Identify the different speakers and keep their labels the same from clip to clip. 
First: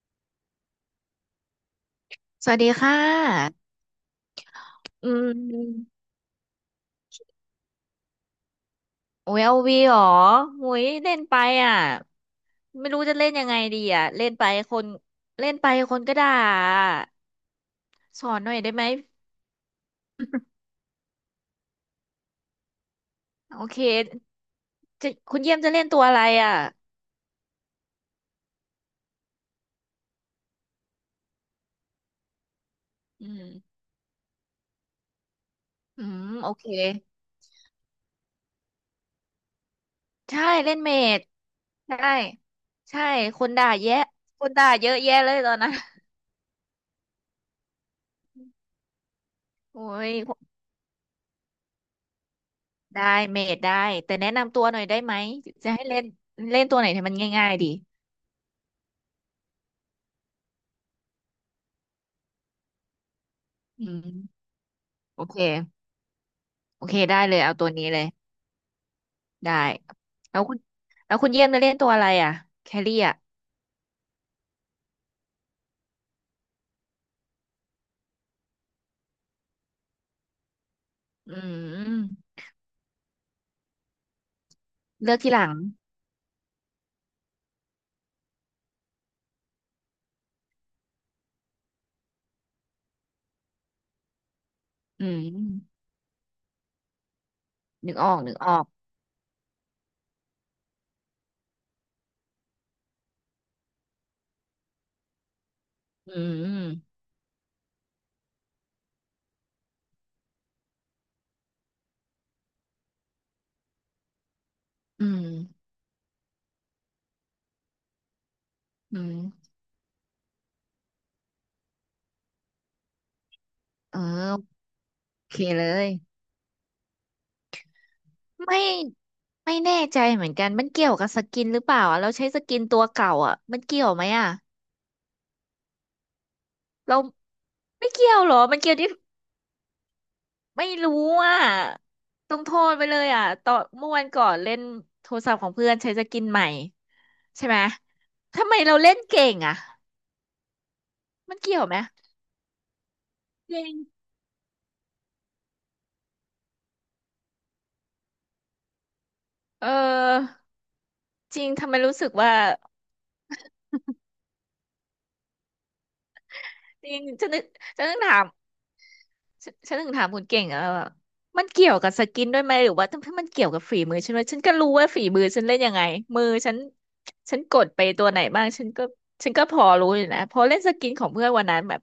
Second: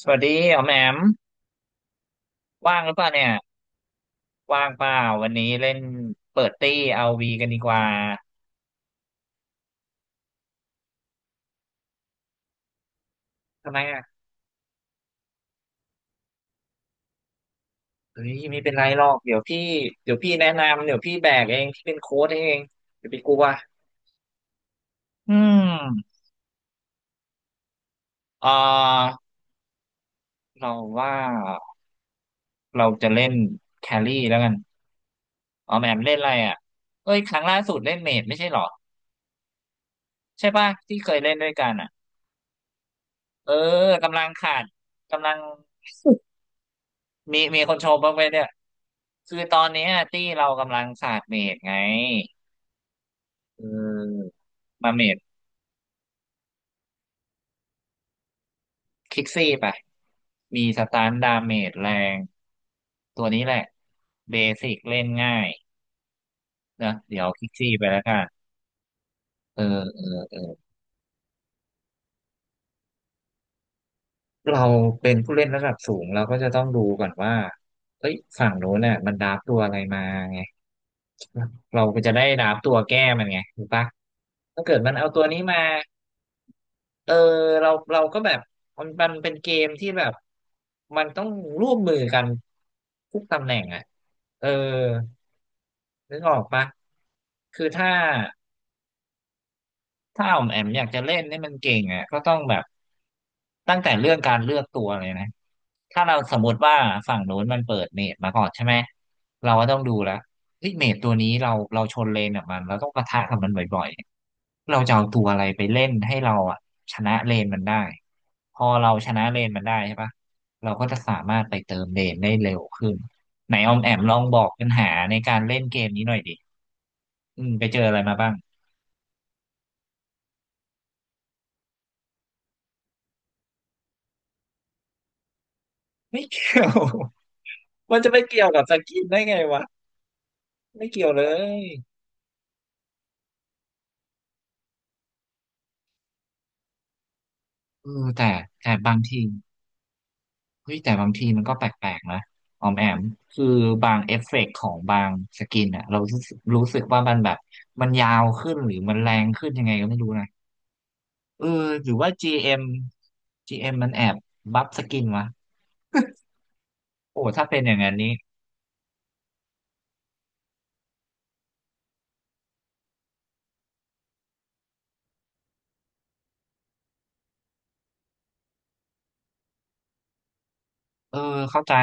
Speaker 1: สวัสดีอ๋อมแอม
Speaker 2: สวัสดี
Speaker 1: ว่างห
Speaker 2: ค่
Speaker 1: รือเปล่าเนี่ย
Speaker 2: ะ
Speaker 1: ว่างเปล่า
Speaker 2: อื
Speaker 1: วันนี้เล่น
Speaker 2: ม
Speaker 1: เปิดตี้เอาวีกันดีกว่า
Speaker 2: โอ้ยเอาวีเหรอโอ้ยเล่นไปอ่ะไม่รู้จะเล่นยังไง
Speaker 1: ทำไม
Speaker 2: ดี
Speaker 1: อ่ะ
Speaker 2: อ่ะเล่นไปคนเล่นไปคนก็ด่า
Speaker 1: เฮ้
Speaker 2: สอ
Speaker 1: ย
Speaker 2: นหน่อ
Speaker 1: ไม่
Speaker 2: ย
Speaker 1: เป็
Speaker 2: ได้
Speaker 1: น
Speaker 2: ไห
Speaker 1: ไร
Speaker 2: ม
Speaker 1: หรอกเดี๋ยวพี่เดี๋ยวพี่แนะนำเดี๋ยวพี่แบกเองพี่เป็นโค้ชเองอย่าไปกลัว
Speaker 2: โอเคจะ
Speaker 1: อื
Speaker 2: คุณเยี่ยมจะเล่นตัวอะ
Speaker 1: ม
Speaker 2: ไรอ่ะ
Speaker 1: เอ่อเราว่าเราจะ
Speaker 2: อื
Speaker 1: เล่น
Speaker 2: ม
Speaker 1: แครี่แล้วกันอ๋อมแอมม
Speaker 2: อื
Speaker 1: เล่นอะ
Speaker 2: ม
Speaker 1: ไร
Speaker 2: โอ
Speaker 1: อ่ะ
Speaker 2: เค
Speaker 1: เอ้ยครั้งล่าสุดเล่นเมจไม่ใช่หรอ
Speaker 2: ใช่
Speaker 1: ใช่ป่ะ
Speaker 2: เล่นเม
Speaker 1: ที่เคย
Speaker 2: ด
Speaker 1: เล่นด้วยกันอ่ะ
Speaker 2: ใช่ใช่ ค
Speaker 1: เอ
Speaker 2: น
Speaker 1: อ
Speaker 2: ด่าแยะ
Speaker 1: กำลัง
Speaker 2: ค
Speaker 1: ขา
Speaker 2: น
Speaker 1: ด
Speaker 2: ด่าเยอะแยะ
Speaker 1: กำ
Speaker 2: เล
Speaker 1: ลั
Speaker 2: ย
Speaker 1: ง
Speaker 2: ตอนนั้น
Speaker 1: มีคนชมบ้างไหมเนี่ยคือตอน
Speaker 2: โอ้
Speaker 1: เนี้ย
Speaker 2: ย
Speaker 1: ที่เรากำลังศาสตร์เมดไง
Speaker 2: ได้เมด
Speaker 1: เ
Speaker 2: ได้แต่แนะ
Speaker 1: ออ
Speaker 2: นำตัวหน่อย
Speaker 1: มา
Speaker 2: ได้
Speaker 1: เม
Speaker 2: ไหม
Speaker 1: ด
Speaker 2: จะให้เล่นเล่นตัวไหนให้มันง่ายๆดี
Speaker 1: คิกซี่ไปมีสตานดาเมจแรงตัวนี้แหละ
Speaker 2: อื
Speaker 1: เบ
Speaker 2: ม
Speaker 1: สิกเล่น
Speaker 2: โอเค
Speaker 1: ง่าย
Speaker 2: โอ
Speaker 1: นะ
Speaker 2: เค
Speaker 1: เดี๋
Speaker 2: ได้
Speaker 1: ยว
Speaker 2: เลย
Speaker 1: คิก
Speaker 2: เอาตั
Speaker 1: ซี่
Speaker 2: ว
Speaker 1: ไป
Speaker 2: นี้เล
Speaker 1: แล้ว
Speaker 2: ย
Speaker 1: กัน
Speaker 2: ได้
Speaker 1: เออเออ
Speaker 2: แล้วคุณแล้วคุณเยี่ยมจะเล่นตัวอะไรอ่ะแครี่อ่ะ
Speaker 1: เราเป็นผู้เล่นระดับสูงเราก็จะต้องดูก่อนว่าเอ้ยฝั่งโน้นน่ะมันดราฟตัวอะไรมาไง
Speaker 2: อื
Speaker 1: เราก็จะได้
Speaker 2: ม
Speaker 1: ดราฟตัวแก้มันไงถูกปะถ้าเกิดมันเอา
Speaker 2: เลือก
Speaker 1: ตัว
Speaker 2: ที่ห
Speaker 1: นี้
Speaker 2: ลัง
Speaker 1: มา เออเราก็แบบมันเป็นเกมที่แบบมันต้องร่วมมือกันทุกตำแหน่งอ่ะเออ
Speaker 2: อืม
Speaker 1: นึกออกปะคือถ้า
Speaker 2: นึกออกนึกออก
Speaker 1: ถ้าออมแอมอยากจะเล่นนี่มันเก่งอ่ะก็ต้องแบบตั้งแต่เรื่องการเลือกตัวเลยนะถ้า
Speaker 2: อื
Speaker 1: เราสมมติ
Speaker 2: ม
Speaker 1: ว่าฝั่งโน้นมันเปิดเมจมาก่อนใช่ไหมเราก็ต้องดูแล้วเฮ้ยเมจตัวนี้เราชนเลนกับมันเราต้องปะทะกับมันบ่อยๆเราจะเอา
Speaker 2: อื
Speaker 1: ตั
Speaker 2: ม
Speaker 1: วอะไรไปเล่นให้เราอ่ะชนะเลนมันได้พอเรา
Speaker 2: อื
Speaker 1: ชนะเล
Speaker 2: ม
Speaker 1: นมันได้ใช่ปะเราก็จะสามารถไปเติมเลนได้เร็วขึ้นไหนออมแอ
Speaker 2: เออ
Speaker 1: มลองบอกปัญหาใน
Speaker 2: โอ
Speaker 1: กา
Speaker 2: เค
Speaker 1: รเล่น
Speaker 2: เล
Speaker 1: เก
Speaker 2: ย
Speaker 1: มนี้หน่อยดิอืมไปเจออะไรมาบ้าง
Speaker 2: ไม่ไม่แน่ใจเหมือนกันมันเกี่ยวกับสกินหรือเปล่าอะเราใช้สกินตัวเก่าอ่ะมันเกี่ยวไหมอ่ะ
Speaker 1: ไม่เกี่ยว
Speaker 2: เราไม่
Speaker 1: มันจะ
Speaker 2: เกี่ย
Speaker 1: ไป
Speaker 2: วหรอ
Speaker 1: เกี่ยว
Speaker 2: มัน
Speaker 1: กับ
Speaker 2: เกี่
Speaker 1: ส
Speaker 2: ยวที่
Speaker 1: กินได้ไงวะ
Speaker 2: ไม่
Speaker 1: ไม่
Speaker 2: รู้
Speaker 1: เกี่ยวเล
Speaker 2: อ่ะ
Speaker 1: ย
Speaker 2: ต้องโทษไปเลยอ่ะตอนเมื่อวันก่อนเล่นโทรศัพท์ของเพื่อนใช้สกินใหม่ ใช่ไหม
Speaker 1: เออแต่
Speaker 2: ทำไม
Speaker 1: แต่
Speaker 2: เราเล่
Speaker 1: บา
Speaker 2: น
Speaker 1: งที
Speaker 2: เก่งอ่ะ
Speaker 1: เฮ้ยแต่บางที
Speaker 2: มัน
Speaker 1: มันก็
Speaker 2: เกี่ย
Speaker 1: แป
Speaker 2: วไหม
Speaker 1: ลกๆนะออมแอมคือ
Speaker 2: จริง
Speaker 1: บางเอฟเฟกต์ของบางสกินอะเรารู้สึกว่ามันแบบมันยาวขึ้นหรือมันแรงขึ้นยั
Speaker 2: เ
Speaker 1: งไงก็ไม่รู้นะ
Speaker 2: ออจ
Speaker 1: เอ
Speaker 2: ริ
Speaker 1: อ
Speaker 2: งทำไม
Speaker 1: หรือ
Speaker 2: รู้สึ
Speaker 1: ว่า
Speaker 2: กว่า
Speaker 1: GM GM จีเอ็มมันแอบบัฟสกินวะ
Speaker 2: จริง
Speaker 1: โอ้
Speaker 2: จะนึ
Speaker 1: ถ้า
Speaker 2: ก
Speaker 1: เป็นอย่าง
Speaker 2: จะ
Speaker 1: นั้
Speaker 2: นึ
Speaker 1: น
Speaker 2: ก
Speaker 1: นี้
Speaker 2: ถาม ฉันถึงถามคุณเก่งอะว่ามันเกี่ยวกับสกินด้วยไหมหรือว่าถ้ามันเกี่ยวกับฝีมือฉันไหมฉันก็รู้ว่าฝีมือฉันเล่นยังไงมือฉันฉันกดไปตัวไหนบ้างฉันก็ฉันก็พอรู้อยู่นะพอเล่นสกินของ
Speaker 1: เออ
Speaker 2: เพื่อนวันนั้
Speaker 1: เข้า
Speaker 2: น
Speaker 1: ใจ
Speaker 2: แบบ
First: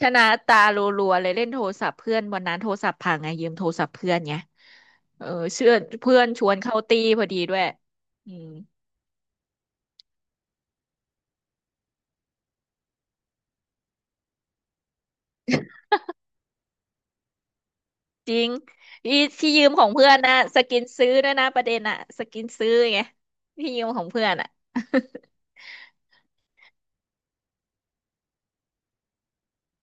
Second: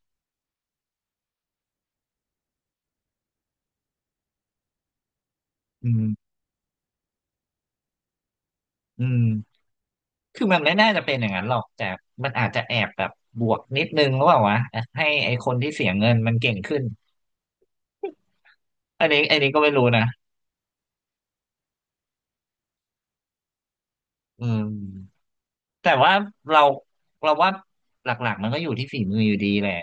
Speaker 2: ชนะตารัวๆเลยเล่นโทรศัพท์เพื่อนวันนั้นโทรศัพท์พังไงยืมโทรศัพท์เพื่อนไงเออเชื่อ
Speaker 1: อื
Speaker 2: เพื่อน
Speaker 1: ม
Speaker 2: ชวนเข้าตีพอดีด้วยอืม
Speaker 1: อืมคือมันไม่น่าจะเป็นอย่างนั้นหรอกแต่มันอาจจะแอบแบบบวกนิดนึงหรือเปล่าวะให้ไอคนที่เสียเงินมันเก่งขึ้น
Speaker 2: จริง
Speaker 1: อัน
Speaker 2: อี
Speaker 1: นี้อันนี้
Speaker 2: ที่
Speaker 1: ก็
Speaker 2: ยื
Speaker 1: ไม่
Speaker 2: มข
Speaker 1: รู้
Speaker 2: อง
Speaker 1: นะ
Speaker 2: เพื่อนนะสกินซื้อด้วยนะประเด็นอะสกินซื้อไงที่ยืมของเพื่อน
Speaker 1: อื
Speaker 2: อะ
Speaker 1: ม แต่ว่าเราเราว่าหลักๆมันก็อยู่ที่ฝีมืออยู่ดีแหละ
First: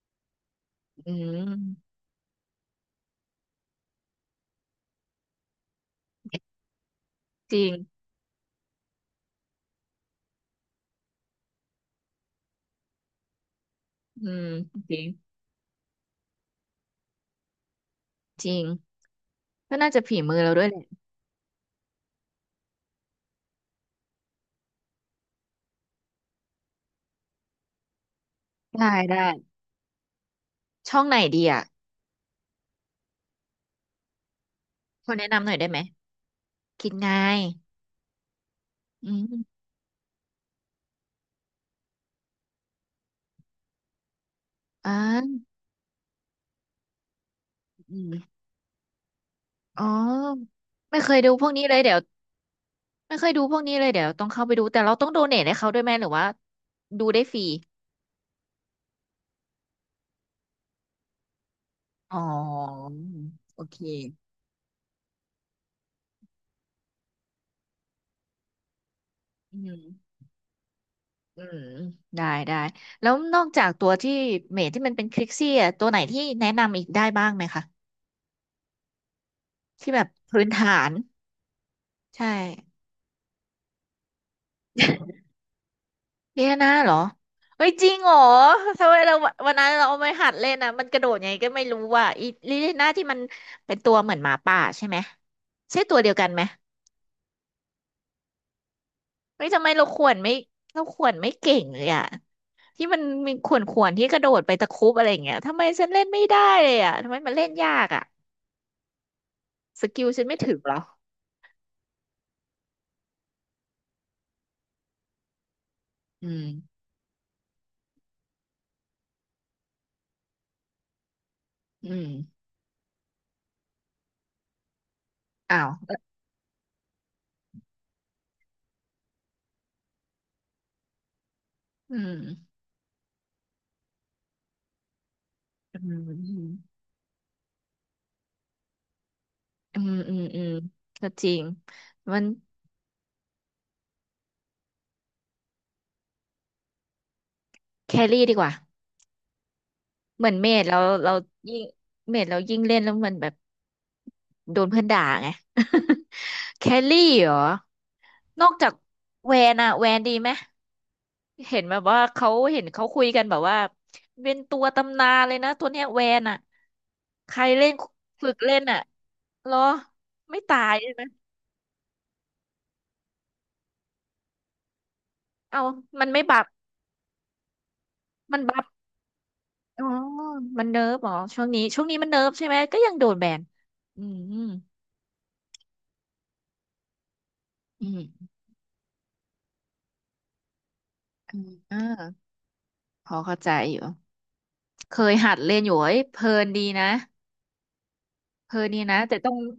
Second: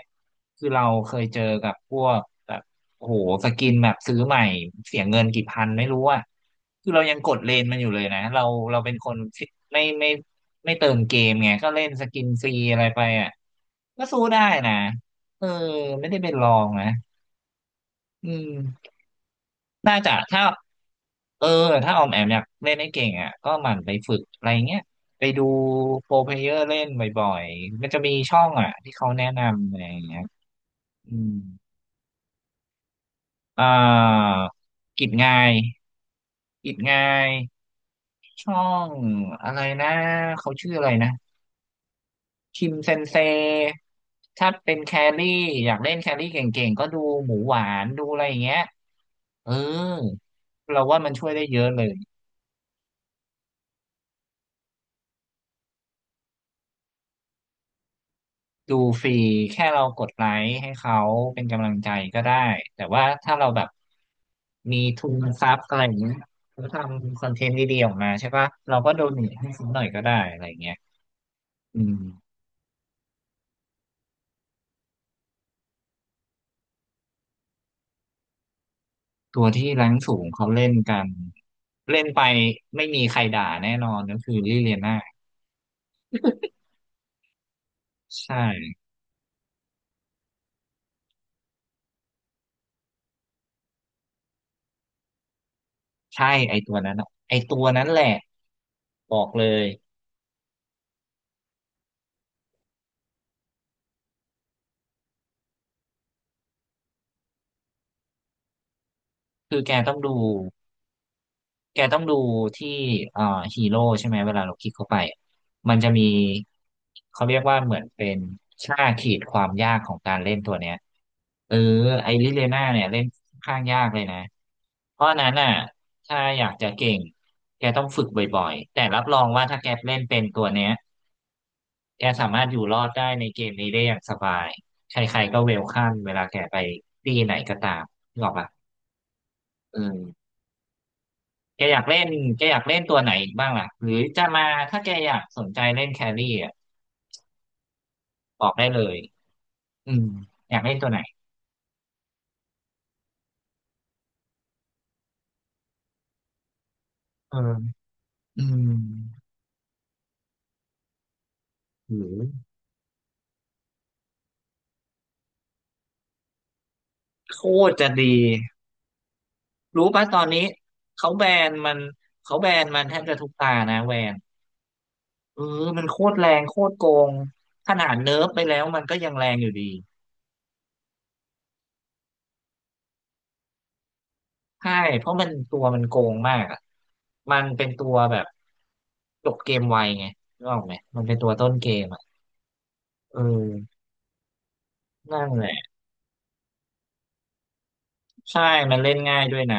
Speaker 1: คือเราเค
Speaker 2: อื
Speaker 1: ยเจอกับ
Speaker 2: ม
Speaker 1: พวกแบบโอ้โหสกินแบบซื้อใหม่เสียเงินกี่พันไม่รู้อ่ะคือเรายังกดเล
Speaker 2: จ
Speaker 1: น
Speaker 2: ริง
Speaker 1: มันอยู่เลยนะเราเราเป็นคนไม่ไม่ไม่เติมเกมไงก็เล่นสกินฟรีอะไรไปอ่ะก็สู้
Speaker 2: อื
Speaker 1: ได้
Speaker 2: ม
Speaker 1: นะ
Speaker 2: จริง
Speaker 1: เออไม่ได้เป็นรองนะอื
Speaker 2: จริง
Speaker 1: ม
Speaker 2: ก็น่า
Speaker 1: น่า
Speaker 2: จะ
Speaker 1: จะ
Speaker 2: ฝีมือ
Speaker 1: ถ้า
Speaker 2: เราด้วยแหละ
Speaker 1: เออถ้าออมแอมอยากเล่นให้เก่งอ่ะก็หมั่นไปฝึกอะไรเงี้ยไปดูโปรเพลเยอร์เล่นบ่อยๆมันจะมีช่องอ่ะ
Speaker 2: ได้
Speaker 1: ที่เขา
Speaker 2: ได้
Speaker 1: แนะนำอะไรอย่างเงี้ย
Speaker 2: ช่อง
Speaker 1: อื
Speaker 2: ไหน
Speaker 1: ม
Speaker 2: ดีอ่ะ
Speaker 1: อ่ากิ
Speaker 2: ค
Speaker 1: จ
Speaker 2: นแนะ
Speaker 1: งา
Speaker 2: นำห
Speaker 1: ย
Speaker 2: น่อยได้ไหม
Speaker 1: กิจ
Speaker 2: คิด
Speaker 1: งา
Speaker 2: ไง
Speaker 1: ยช่อง
Speaker 2: อื
Speaker 1: อะไร
Speaker 2: ม
Speaker 1: นะเขาชื่ออะไรนะคิมเซนเซถ้าเป็น
Speaker 2: อ่
Speaker 1: แครี่
Speaker 2: า
Speaker 1: อยากเล่นแครี่เก่งๆก็ดูหมูหวาน
Speaker 2: อื
Speaker 1: ดูอะไรอย่า
Speaker 2: ม
Speaker 1: งเงี้ยเออ
Speaker 2: อ๋อ
Speaker 1: เราว่า
Speaker 2: ไม่เค
Speaker 1: มัน
Speaker 2: ย
Speaker 1: ช่ว
Speaker 2: ดู
Speaker 1: ยได้
Speaker 2: พวก
Speaker 1: เย
Speaker 2: นี้
Speaker 1: อะ
Speaker 2: เล
Speaker 1: เล
Speaker 2: ย
Speaker 1: ย
Speaker 2: เดี๋ยวไม่เคยดูพวกนี้เลยเดี๋ยวต้องเข้าไปดูแต่เราต้องโดเนทให้เขาด้วยไหมหรือว่าดูได้ฟรี
Speaker 1: ดูฟรีแค่เรากดไลค์ให้เขาเป็นกำลังใจ
Speaker 2: อ๋อ
Speaker 1: ก็ได้แต่ว่าถ้าเราแบ
Speaker 2: โอ
Speaker 1: บ
Speaker 2: เค
Speaker 1: มีทุนทรัพย์อะไรอย่างเงี้ยเขาทำคอนเทนต์ดีๆออกมาใช่ปะเราก็โดเนทให้
Speaker 2: อื
Speaker 1: เ้าห
Speaker 2: ม
Speaker 1: น่อยก็ได้อะไรอย่างเงี้ย
Speaker 2: อืม
Speaker 1: อืม
Speaker 2: ได้แล้วนอกจากตัวที่เมทที่มันเป็นคลิกซี่อ่ะตัวไหนที่แนะนำอีกได้บ้างไหมคะ
Speaker 1: ตัวที่แร
Speaker 2: ที่
Speaker 1: ง
Speaker 2: แบบ
Speaker 1: สูง
Speaker 2: พื้
Speaker 1: เขา
Speaker 2: นฐ
Speaker 1: เล่น
Speaker 2: าน
Speaker 1: กันเล่นไป
Speaker 2: ใช่
Speaker 1: ไม่มีใครด่าแน่นอนก็คือลิเลียน่า
Speaker 2: เดียนาเหรอเฮ้ยจริงเหรอ
Speaker 1: ใช่
Speaker 2: ทำไมเราวันนั้นเราเอาไปหัดเล่นอ่ะมันกระโดดยังไงก็ไม่รู้ว่าอีลิเลียนาที่มันเป็นตัวเหมือนหมาป่าใช่ไหมใช่ตัวเดียวกั
Speaker 1: ใช่
Speaker 2: นไหม
Speaker 1: ไอตัวนั้นอะไอตัวนั้นแหละบอกเล
Speaker 2: เฮ้ยทำ
Speaker 1: ย
Speaker 2: ไมเราขวนไม่เราขวนไม่เก่งเลยอะที่มันมีขวนขวนที่กระโดดไปตะครุบอะไรอย่างเงี้ยทำไมฉันเล่นไม่ได้เลยอะทำไมมันเล่นยากอะ
Speaker 1: คือแก
Speaker 2: ส
Speaker 1: ต้อง
Speaker 2: กิล
Speaker 1: ดู
Speaker 2: ฉันไม่ถึงเหรอ
Speaker 1: แกต้องดูที่เอ่อฮีโร่ใช่ไหมเวลาเราคลิกเข้าไปมันจะมี
Speaker 2: อืม
Speaker 1: เขาเรียกว่าเหมือนเป็นค่าขีดความยากของการเล่นตัวเนี้ยเออ
Speaker 2: อื
Speaker 1: ไอ
Speaker 2: ม
Speaker 1: ริเลน่าเนี่ยเล่นค่อนข้างยากเลยนะเพราะฉะนั้นน่ะ
Speaker 2: อ้าว
Speaker 1: ถ้าอยากจะเก่งแกต้องฝึกบ่อยๆแต่รับรองว่าถ้าแกเล่นเป็นตัวเนี้ย
Speaker 2: อื
Speaker 1: แก
Speaker 2: ม
Speaker 1: สามารถอยู่รอดได้ในเกมนี้ได้อย่างสบายใครๆก็เวล
Speaker 2: อื
Speaker 1: คัมเวลาแกไป
Speaker 2: ม
Speaker 1: ที่ไหนก็ตามนึกออกปะเอ
Speaker 2: อืมอืม
Speaker 1: อ
Speaker 2: อืมอืมก็จริง
Speaker 1: แกอยากเล่น
Speaker 2: มัน
Speaker 1: แกอยากเล่นตัวไหนอีกบ้างล่ะหรือจะมาถ้าแกอยากสนใจเล่นแครี่อ่ะ
Speaker 2: แครี่ดี
Speaker 1: บ
Speaker 2: ก
Speaker 1: อ
Speaker 2: ว่า
Speaker 1: กได้เลยอืม
Speaker 2: เหมือนเม
Speaker 1: อยาก
Speaker 2: ด
Speaker 1: เล่น
Speaker 2: เรา
Speaker 1: ตัวไหน
Speaker 2: เรายิ่งเมดเรายิ่งเล่นแล้วมันแบบโดนเพื่อนด่าไง แคลรี่เหรอ
Speaker 1: เอออื
Speaker 2: นอกจาก
Speaker 1: ม
Speaker 2: แวนอะแวนดีไหมเห็นแบบว่า
Speaker 1: หรือ
Speaker 2: เขาเห็นเขาคุยกันแบบว่าเป็นตัวตำนานเลยนะตัวเนี้ยแวนอะใค
Speaker 1: โค
Speaker 2: รเล่
Speaker 1: ต
Speaker 2: น
Speaker 1: รจะดี
Speaker 2: ฝึกเล่นอะเหรอ
Speaker 1: รู้ป่ะตอน
Speaker 2: ไม่
Speaker 1: นี้
Speaker 2: ตายใช่ไหม
Speaker 1: เขาแบนมันเขาแบนมันแทบจะทุกตานะแวนเอ
Speaker 2: เอา
Speaker 1: อมันโค
Speaker 2: มัน
Speaker 1: ตร
Speaker 2: ไม่
Speaker 1: แร
Speaker 2: บั
Speaker 1: ง
Speaker 2: บ
Speaker 1: โคตรโกงขนาดเนิร์ฟไป
Speaker 2: มัน
Speaker 1: แล้
Speaker 2: บั
Speaker 1: ว
Speaker 2: บ
Speaker 1: มันก็ยังแรงอยู่ดี
Speaker 2: อ๋อมันเนิร์ฟเหรอช่วงนี้ช่วงนี้มันเนิร์ฟใช่ไหมก็ยังโดนแบนอืม
Speaker 1: ใช่เพราะมันตัวมันโกงมากอะมันเป็นตั
Speaker 2: อื
Speaker 1: วแบบ
Speaker 2: ม
Speaker 1: จบเกมไวไงรู้ออกไหมมันเป็นตัว
Speaker 2: อื
Speaker 1: ต้
Speaker 2: ม
Speaker 1: นเก
Speaker 2: อ่า
Speaker 1: มอ่ะ
Speaker 2: พอ
Speaker 1: เอ
Speaker 2: เข้าใจอ
Speaker 1: อ
Speaker 2: ยู่ เคย
Speaker 1: นั่น
Speaker 2: หัด
Speaker 1: แหละ
Speaker 2: เล่นอยู่เอ้ยเพลินดีนะ
Speaker 1: ใช่
Speaker 2: เพลิน
Speaker 1: มัน
Speaker 2: ดี
Speaker 1: เล่น
Speaker 2: นะแต่
Speaker 1: ง่าย
Speaker 2: ต้อ
Speaker 1: ด้
Speaker 2: ง
Speaker 1: วยนะ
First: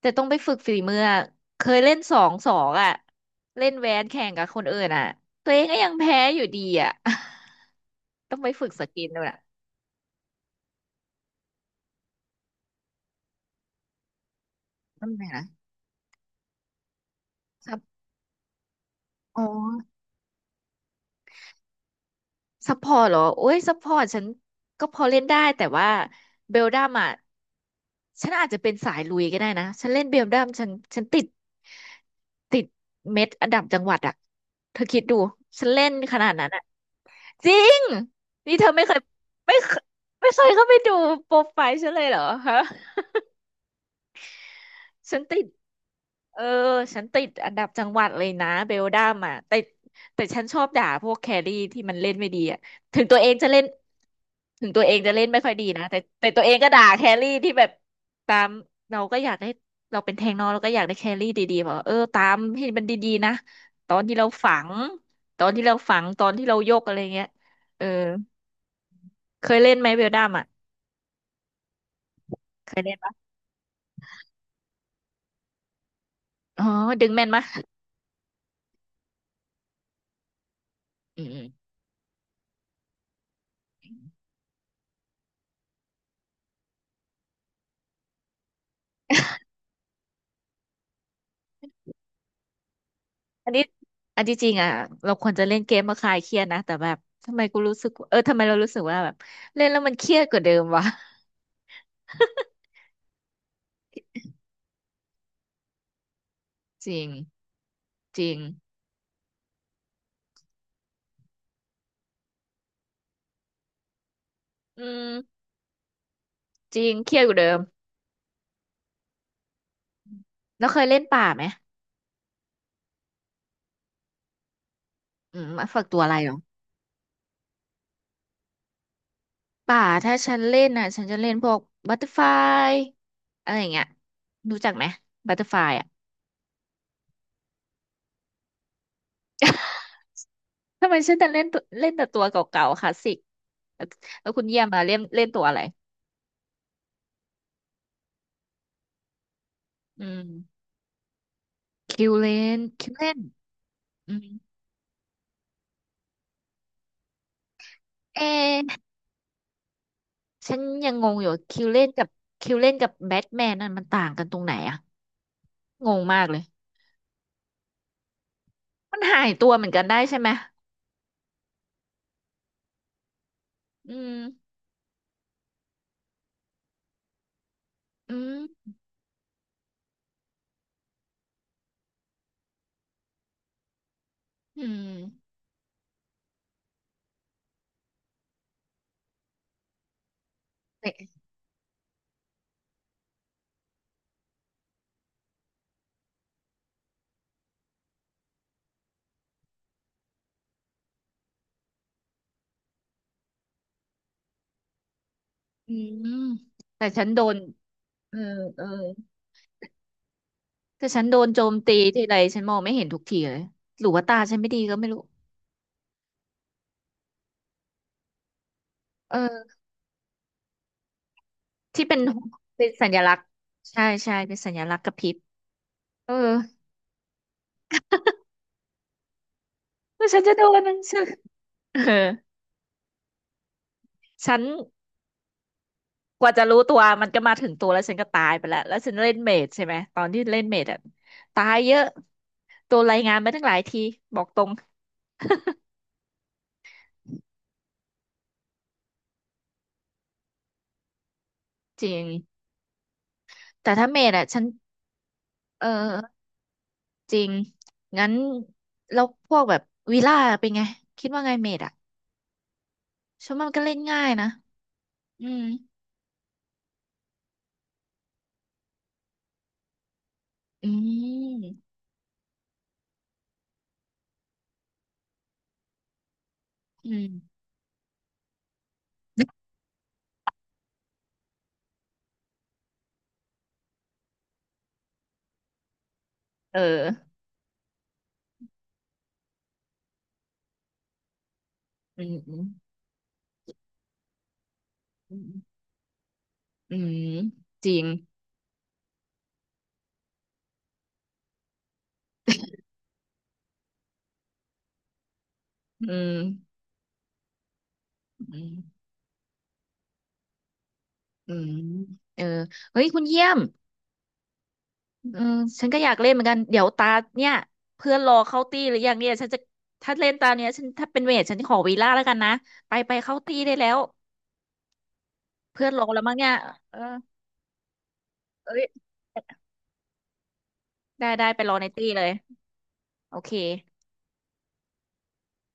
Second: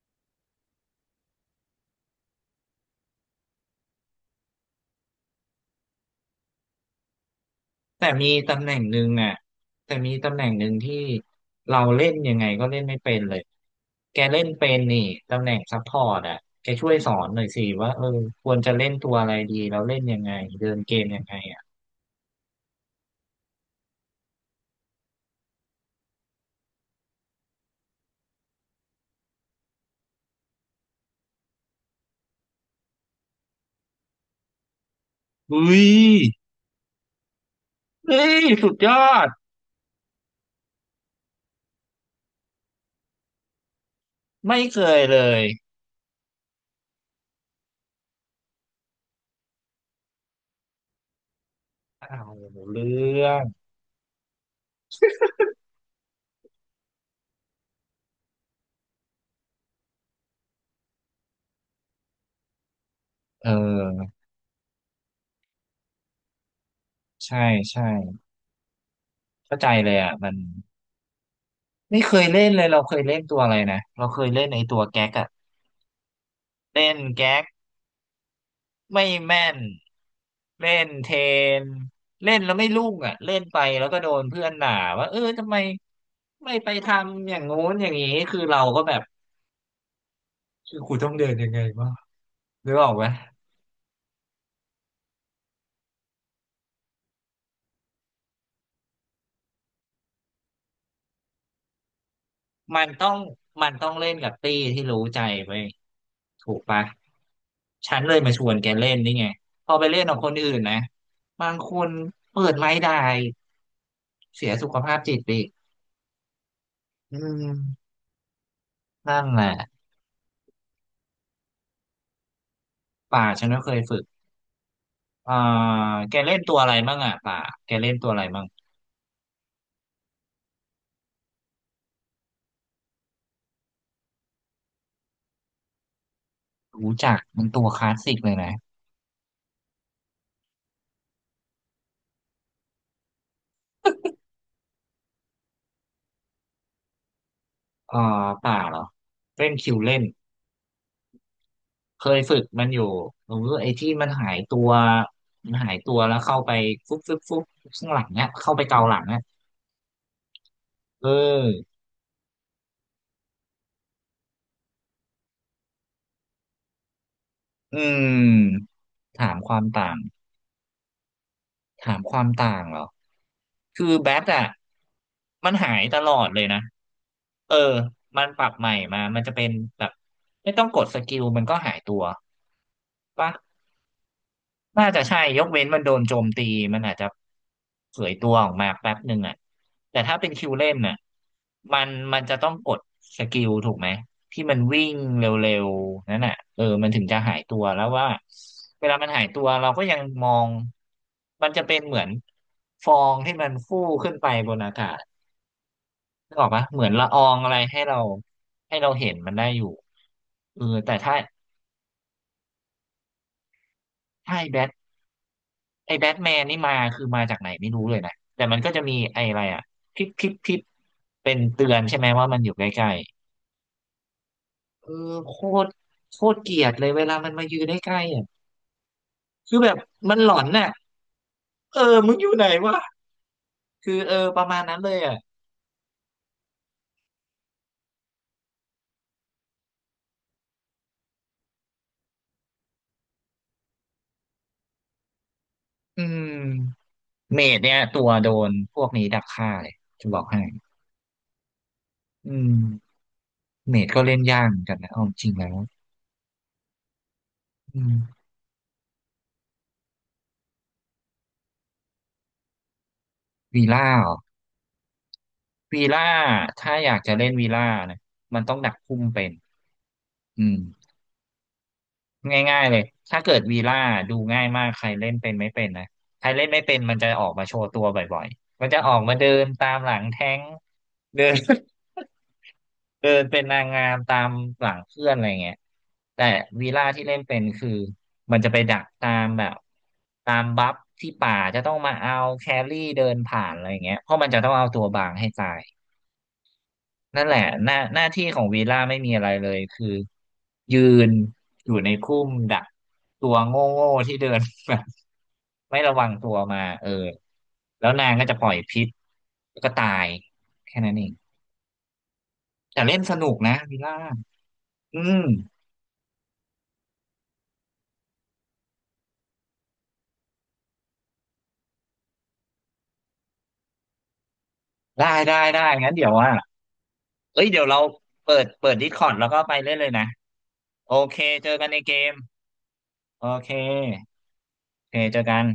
Speaker 2: แต่ต้องไปฝึกฝีมืออะเคยเล่นสองสองอ่ะเล่นแวนแข่งกับคนอื่นอ่ะตัวเองก็ยังแพ้อยู่ดีอ่ะ
Speaker 1: แต่มี
Speaker 2: ต้องไป
Speaker 1: ตำ
Speaker 2: ฝึ
Speaker 1: แห
Speaker 2: ก
Speaker 1: น่ง
Speaker 2: ส
Speaker 1: ห
Speaker 2: กิ
Speaker 1: นึ่
Speaker 2: ล
Speaker 1: ง
Speaker 2: ด้วย
Speaker 1: อ่ะ
Speaker 2: อ่ะ
Speaker 1: แต่มีตำแหน่งหนึ่งที่เราเล่นยังไงก็เล่นไม่เป็นเลย แกเล่นเป็นนี่
Speaker 2: ต้องไหน
Speaker 1: ตำ
Speaker 2: นะ
Speaker 1: แหน่งซัพพอร์ตอ่ะแกช่วยสอนหน่อยสิ
Speaker 2: ครั
Speaker 1: ว่า
Speaker 2: บ
Speaker 1: เออควรจะเล่นตัวอะไร
Speaker 2: อ๋อ
Speaker 1: ดีแล้วเล่นยังไงเดินเกมยังไงอ่ะ
Speaker 2: ซัพพอร์ตเหรอโอ้ยซัพพอร์ตฉันก็พอเล่นได้แต่ว่าเบลดัมอ่ะฉันอาจจะเป็นสายลุยก็ได้นะฉันเล่นเบลดัมฉันฉันติดติดเม็ดอันดับจังหวัดอ่ะเธอคิดดู
Speaker 1: อุ้
Speaker 2: ฉันเล่
Speaker 1: ย
Speaker 2: นขนาดนั้นอ่ะจริง
Speaker 1: เฮ้ย
Speaker 2: นี่เธ
Speaker 1: สุ
Speaker 2: อ
Speaker 1: ด
Speaker 2: ไม่
Speaker 1: ย
Speaker 2: เคย
Speaker 1: อด
Speaker 2: ไม่เคยไม่เคยเข้าไปดูโปรไฟล์ฉันเลยเหรอฮะ
Speaker 1: ไม่เคยเล
Speaker 2: ฉันติ
Speaker 1: ย
Speaker 2: ดเออฉันติดอันดับจังหวัดเลยนะเบลดัมอ่ะแต่แต่ฉันชอบด่าพวกแครี่ที่มันเล่น
Speaker 1: อ้า
Speaker 2: ไม่
Speaker 1: ว
Speaker 2: ดีอ่ะ
Speaker 1: เรื่
Speaker 2: ถึงตัว
Speaker 1: อ
Speaker 2: เอง
Speaker 1: ง
Speaker 2: จะเล่นถึงตัวเองจะเล่นไม่ค่อยดีนะแต่แต่ตัวเองก็ด่าแครี่ที่แบบตามเราก็อยากได้เราเป็นแทงเนอะเราก็อยากได้แครี่ดีๆบอกว่าเออตามให้มันดีๆนะ
Speaker 1: เ
Speaker 2: ตอน
Speaker 1: ออ
Speaker 2: ที่เราฝังตอนที่เราฝังตอนที่เรายกอะไรเงี้ย
Speaker 1: ใช่ใช่
Speaker 2: เออเค
Speaker 1: เข้า
Speaker 2: ย
Speaker 1: ใจ
Speaker 2: เล่นไหม
Speaker 1: เลย
Speaker 2: เบล
Speaker 1: อ่ะ
Speaker 2: ดั
Speaker 1: มั
Speaker 2: ม
Speaker 1: น
Speaker 2: อ่ะ
Speaker 1: ไม่เคยเล่นเลย
Speaker 2: เค
Speaker 1: เรา
Speaker 2: ย
Speaker 1: เค
Speaker 2: เล่น
Speaker 1: ย
Speaker 2: ปะ
Speaker 1: เล่นตัวอะไรนะเราเคยเล่นไอ้ตัวแก๊กอ่ะ
Speaker 2: อ๋อ
Speaker 1: เล่น
Speaker 2: ดึงแม่น
Speaker 1: แก๊
Speaker 2: มะ
Speaker 1: ก ไม่แม่นเล่นเท
Speaker 2: อืม
Speaker 1: นเล่นแล้วไม่รุ่งอ่ะเล่นไปแล้วก็โดนเพื่อนด่าว่าเออทำไมไม่ไปทำอย่างงู้นอย่างนี้คือเราก็แบบคือกูต้องเดินยังไงวะหรือบอกว่า
Speaker 2: อันนี้อันที่จริงอ่ะเราควรจะเล่นเกมมาคลายเครียดนะแต่แบบทำไมกูรู้สึกเออทำไมเรารู้สึกว่าแบบเล่นแล้วมันเครียดกว่าเดิมวะ
Speaker 1: มันต้องมันต้องเล่นกับตี้ที่รู้ใจไปถูกปะ
Speaker 2: จริง
Speaker 1: ฉันเลย
Speaker 2: จ
Speaker 1: มา
Speaker 2: ริ
Speaker 1: ช
Speaker 2: ง
Speaker 1: วนแกเล่นนี่ไงพอไปเล่นกับคนอื่นนะบางคนเปิดไม้ได้เสียสุข
Speaker 2: อื
Speaker 1: ภาพจิตไป
Speaker 2: ม
Speaker 1: อีก
Speaker 2: จริงเค
Speaker 1: อื
Speaker 2: รียดกว่าเดิ
Speaker 1: ม
Speaker 2: ม
Speaker 1: นั่นแหละ
Speaker 2: แล้วเคยเล่นป่าไหม
Speaker 1: ป่าฉันก็เคยฝึก อ่า
Speaker 2: อืมมาฝึกตัวอะ
Speaker 1: แก
Speaker 2: ไรหร
Speaker 1: เล่
Speaker 2: อ
Speaker 1: นตัวอะไรมั่งอ่ะป่าแกเล่นตัวอะไรมั่ง
Speaker 2: ป่าถ้าฉันเล่นน่ะฉันจะเล่นพวกบัตเตอร์ฟลายอะไรอย่างเงี้ยรู้จักไหมบัตเตอร์ฟลายอ่ะ
Speaker 1: รู้จักมันตัวคลาสสิกเลยนะ
Speaker 2: ทำไมฉันแต่เล่นตัวเล่นแต่ตัวเก่าๆคลาสสิกแล้วแล้วคุณเยี่ยมมาเล่นเล่นตัวอะไร
Speaker 1: อ่าป่าเหรอเล่นคิวเล่น
Speaker 2: อืม
Speaker 1: เค
Speaker 2: คิว
Speaker 1: ย
Speaker 2: เล
Speaker 1: ฝึก
Speaker 2: น
Speaker 1: มันอยู่
Speaker 2: คิวเลน
Speaker 1: หรือไอ้ที่มัน
Speaker 2: อืม
Speaker 1: หายตัวมันหายตัวแล้วเข้าไปฟุบฟุบฟุบข้างหลัง
Speaker 2: เ
Speaker 1: เนี้ยเข้าไปเกา
Speaker 2: อ
Speaker 1: หลังเนี้ย
Speaker 2: ฉันยัง
Speaker 1: เ
Speaker 2: งงอยู่คิ
Speaker 1: อ
Speaker 2: ว
Speaker 1: อ
Speaker 2: เล่นกับคิวเล่นกับแบทแมนนั่นมันต่างกันตรงไหนอะงงมากเลย
Speaker 1: อืม
Speaker 2: มันหาย
Speaker 1: ถาม
Speaker 2: ตั
Speaker 1: ค
Speaker 2: ว
Speaker 1: วา
Speaker 2: เห
Speaker 1: ม
Speaker 2: มือนกัน
Speaker 1: ต่าง
Speaker 2: ได้ใช่ไหม
Speaker 1: ถามความต่างเหรอคื
Speaker 2: อื
Speaker 1: อแบ
Speaker 2: ม
Speaker 1: ทอ่ะมันหายตลอดเลยนะเออ
Speaker 2: อื
Speaker 1: มัน
Speaker 2: ม
Speaker 1: ปรับใหม่มามันจะเป็นแบบไม่ต้องกดสกิลมันก็หายตัว ปะ
Speaker 2: อืม
Speaker 1: น่าจะใช่ยกเว้นมันโดนโจมตีมันอาจจะเผยตัวออกมาแป๊บหนึ่งอ่ะแต่ถ้าเป็นคิวเล่น
Speaker 2: แต่
Speaker 1: น่ะมันจะต้องกดสกิลถูกไหมที่มันวิ่งเร็วๆนั่นน่ะเออมันถึงจะหายตัวแล้วว่าเวลามันหายตัวเราก็ยังมองมันจะเป็นเหมือนฟองที่มันฟู่ขึ้นไปบนอากาศ
Speaker 2: อืม
Speaker 1: นึกออกปะเหมื
Speaker 2: แต่
Speaker 1: อน
Speaker 2: ฉั
Speaker 1: ละ
Speaker 2: น
Speaker 1: อ
Speaker 2: โด
Speaker 1: อง
Speaker 2: น
Speaker 1: อะไรให้เรา
Speaker 2: เออเออ
Speaker 1: ให้เราเห็นมันได้อยู่เออ
Speaker 2: แต่
Speaker 1: แต่
Speaker 2: ฉัน
Speaker 1: ถ้า
Speaker 2: โดนโจมตีทีไรฉันมองไม่เห็นทุกทีเลยหรือว่าตาฉั
Speaker 1: ถ้า
Speaker 2: น
Speaker 1: ไอ้
Speaker 2: ไม่
Speaker 1: แบ
Speaker 2: ดี
Speaker 1: ท
Speaker 2: ก็ไม่รู้
Speaker 1: ไอ้แบทแมนนี่มาคือมาจากไหนไม่รู้เลยนะ แต่มันก็จะมี
Speaker 2: เอ
Speaker 1: ไอ้อะไร
Speaker 2: อ
Speaker 1: อ่ะพิบพิบพิบเป็นเตือน
Speaker 2: ที่
Speaker 1: ใช่
Speaker 2: เป็น
Speaker 1: ไหมว่ามันอยู่ใก
Speaker 2: เป็นสั
Speaker 1: ล้
Speaker 2: ญลักษณ์ใช่ใช่เป็นสัญลักษ
Speaker 1: ๆ
Speaker 2: ณ์
Speaker 1: เอ
Speaker 2: กระพริ
Speaker 1: อ
Speaker 2: บ
Speaker 1: โคตร
Speaker 2: เออ
Speaker 1: โคตรเกลียดเลยเวลามันมายืนใกล้ๆอ่ะคือแบบ
Speaker 2: แล้ว
Speaker 1: มัน
Speaker 2: ฉัน
Speaker 1: หล
Speaker 2: จะ
Speaker 1: อ
Speaker 2: โด
Speaker 1: น
Speaker 2: น
Speaker 1: น่ะ
Speaker 2: มัน ฉัน
Speaker 1: เอ
Speaker 2: เอ
Speaker 1: อ
Speaker 2: อ
Speaker 1: มึงอยู่ไหนวะคือเออ
Speaker 2: ฉั
Speaker 1: ป
Speaker 2: น
Speaker 1: ระมาณนั้นเลยอ่ะ
Speaker 2: กว่าจะรู้ตัวมันก็มาถึงตัวแล้วฉันก็ตายไปแล้วแล้วฉันเล่นเมดใช่ไหมตอนที่เล่นเมดอ่ะตายเยอะตัวรายงานมาตั้งหลายทีบอกตรง
Speaker 1: อืมเมดเนี่ยตัวโดนพวกนี้ดักฆ่าเลยจะบอกให้
Speaker 2: จริง
Speaker 1: อืม
Speaker 2: แต่
Speaker 1: เม
Speaker 2: ถ้า
Speaker 1: ด
Speaker 2: เม
Speaker 1: ก็
Speaker 2: ด
Speaker 1: เล่น
Speaker 2: อะฉั
Speaker 1: ยา
Speaker 2: น
Speaker 1: กเหมือนกันนะเอาจริงแล้ว
Speaker 2: เออจริง
Speaker 1: อื
Speaker 2: งั้น
Speaker 1: ม
Speaker 2: แล้วพวกแบบวีล่าเป็นไงคิดว่าไงเมดอะฉันว่ามัน
Speaker 1: วี
Speaker 2: ก็เล่น
Speaker 1: ล่า
Speaker 2: ง่า
Speaker 1: เหร
Speaker 2: ย
Speaker 1: อ
Speaker 2: นะอืม
Speaker 1: วีล่าถ้าอยากจะเล่นวีล่านะมันต้องดักพุ่มเป็นอืม
Speaker 2: อืม
Speaker 1: ง่ายๆเลยถ้าเกิดวีล่าดูง่ายมากใครเล่นเป็นไม่เป็นนะใครเล่นไม่เป็น
Speaker 2: อื
Speaker 1: มันจะ
Speaker 2: ม
Speaker 1: ออกมาโชว์ตัวบ่อยๆมันจะออกมาเดินตามหลังแท้งเดิน เดินเป็นนางงามตามหลังเพื่อนอะไรเงี้ยแต่
Speaker 2: เออ
Speaker 1: วีล่าที่เล่นเป็นคือมันจะไปดักตามแบบตามบัฟที่ป่าจะต้องมา
Speaker 2: อื
Speaker 1: เอา
Speaker 2: มอืม
Speaker 1: แครี่เดินผ่านอะไรเงี้ยเพราะมันจะต้องเอาตัวบาง
Speaker 2: อื
Speaker 1: ให้
Speaker 2: ม
Speaker 1: ตาย
Speaker 2: อืม
Speaker 1: นั่นแหละห
Speaker 2: จ
Speaker 1: น้า
Speaker 2: ริง
Speaker 1: หน้าที่ของวีล่าไม่มีอะไรเลยคือยืนอยู่ในคุ้มดักตัวโง่โง่ที่เดิน แบบไม่ระ
Speaker 2: อื
Speaker 1: วัง
Speaker 2: ม
Speaker 1: ตัวมาเออแล้วนางก็จะ
Speaker 2: อื
Speaker 1: ปล่
Speaker 2: ม
Speaker 1: อยพิษแล้วก็ตายแค่นั้นเอง
Speaker 2: อืมเออ
Speaker 1: แต่
Speaker 2: เฮ้ย
Speaker 1: เล่น
Speaker 2: คุณ
Speaker 1: ส
Speaker 2: เยี่
Speaker 1: นุ
Speaker 2: ย
Speaker 1: ก
Speaker 2: ม
Speaker 1: นะวีล่าอื
Speaker 2: เอ
Speaker 1: ม
Speaker 2: อฉันก็อยากเล่นเหมือนกันเดี๋ยวตาเนี่ยเพื่อนรอเข้าตี้หรือยังเนี่ยฉันจะถ้าเล่นตาเนี้ยฉันถ้าเป็นเวทฉันขอวีล่าแล้วกันนะไปไปเข้าตี้ได้แล้ว
Speaker 1: ได้ได้ได้
Speaker 2: เพื่อนรอ
Speaker 1: งั้น
Speaker 2: แล้ว
Speaker 1: เดี๋ยว
Speaker 2: มั้งเนี่
Speaker 1: ว่า
Speaker 2: ยเออ
Speaker 1: เอ้ยเดี๋ยวเราเปิด
Speaker 2: เอ้ย
Speaker 1: เปิดดิสคอร์ดแล้วก็ไปเล่นเลยนะโอ
Speaker 2: ได้
Speaker 1: เค
Speaker 2: ได้ไป
Speaker 1: เจ
Speaker 2: ร
Speaker 1: อ
Speaker 2: อ
Speaker 1: กั
Speaker 2: ใน
Speaker 1: นใน
Speaker 2: ตี้
Speaker 1: เก
Speaker 2: เลย
Speaker 1: ม
Speaker 2: โอ
Speaker 1: โอ
Speaker 2: เค
Speaker 1: เคโอเคเจอกัน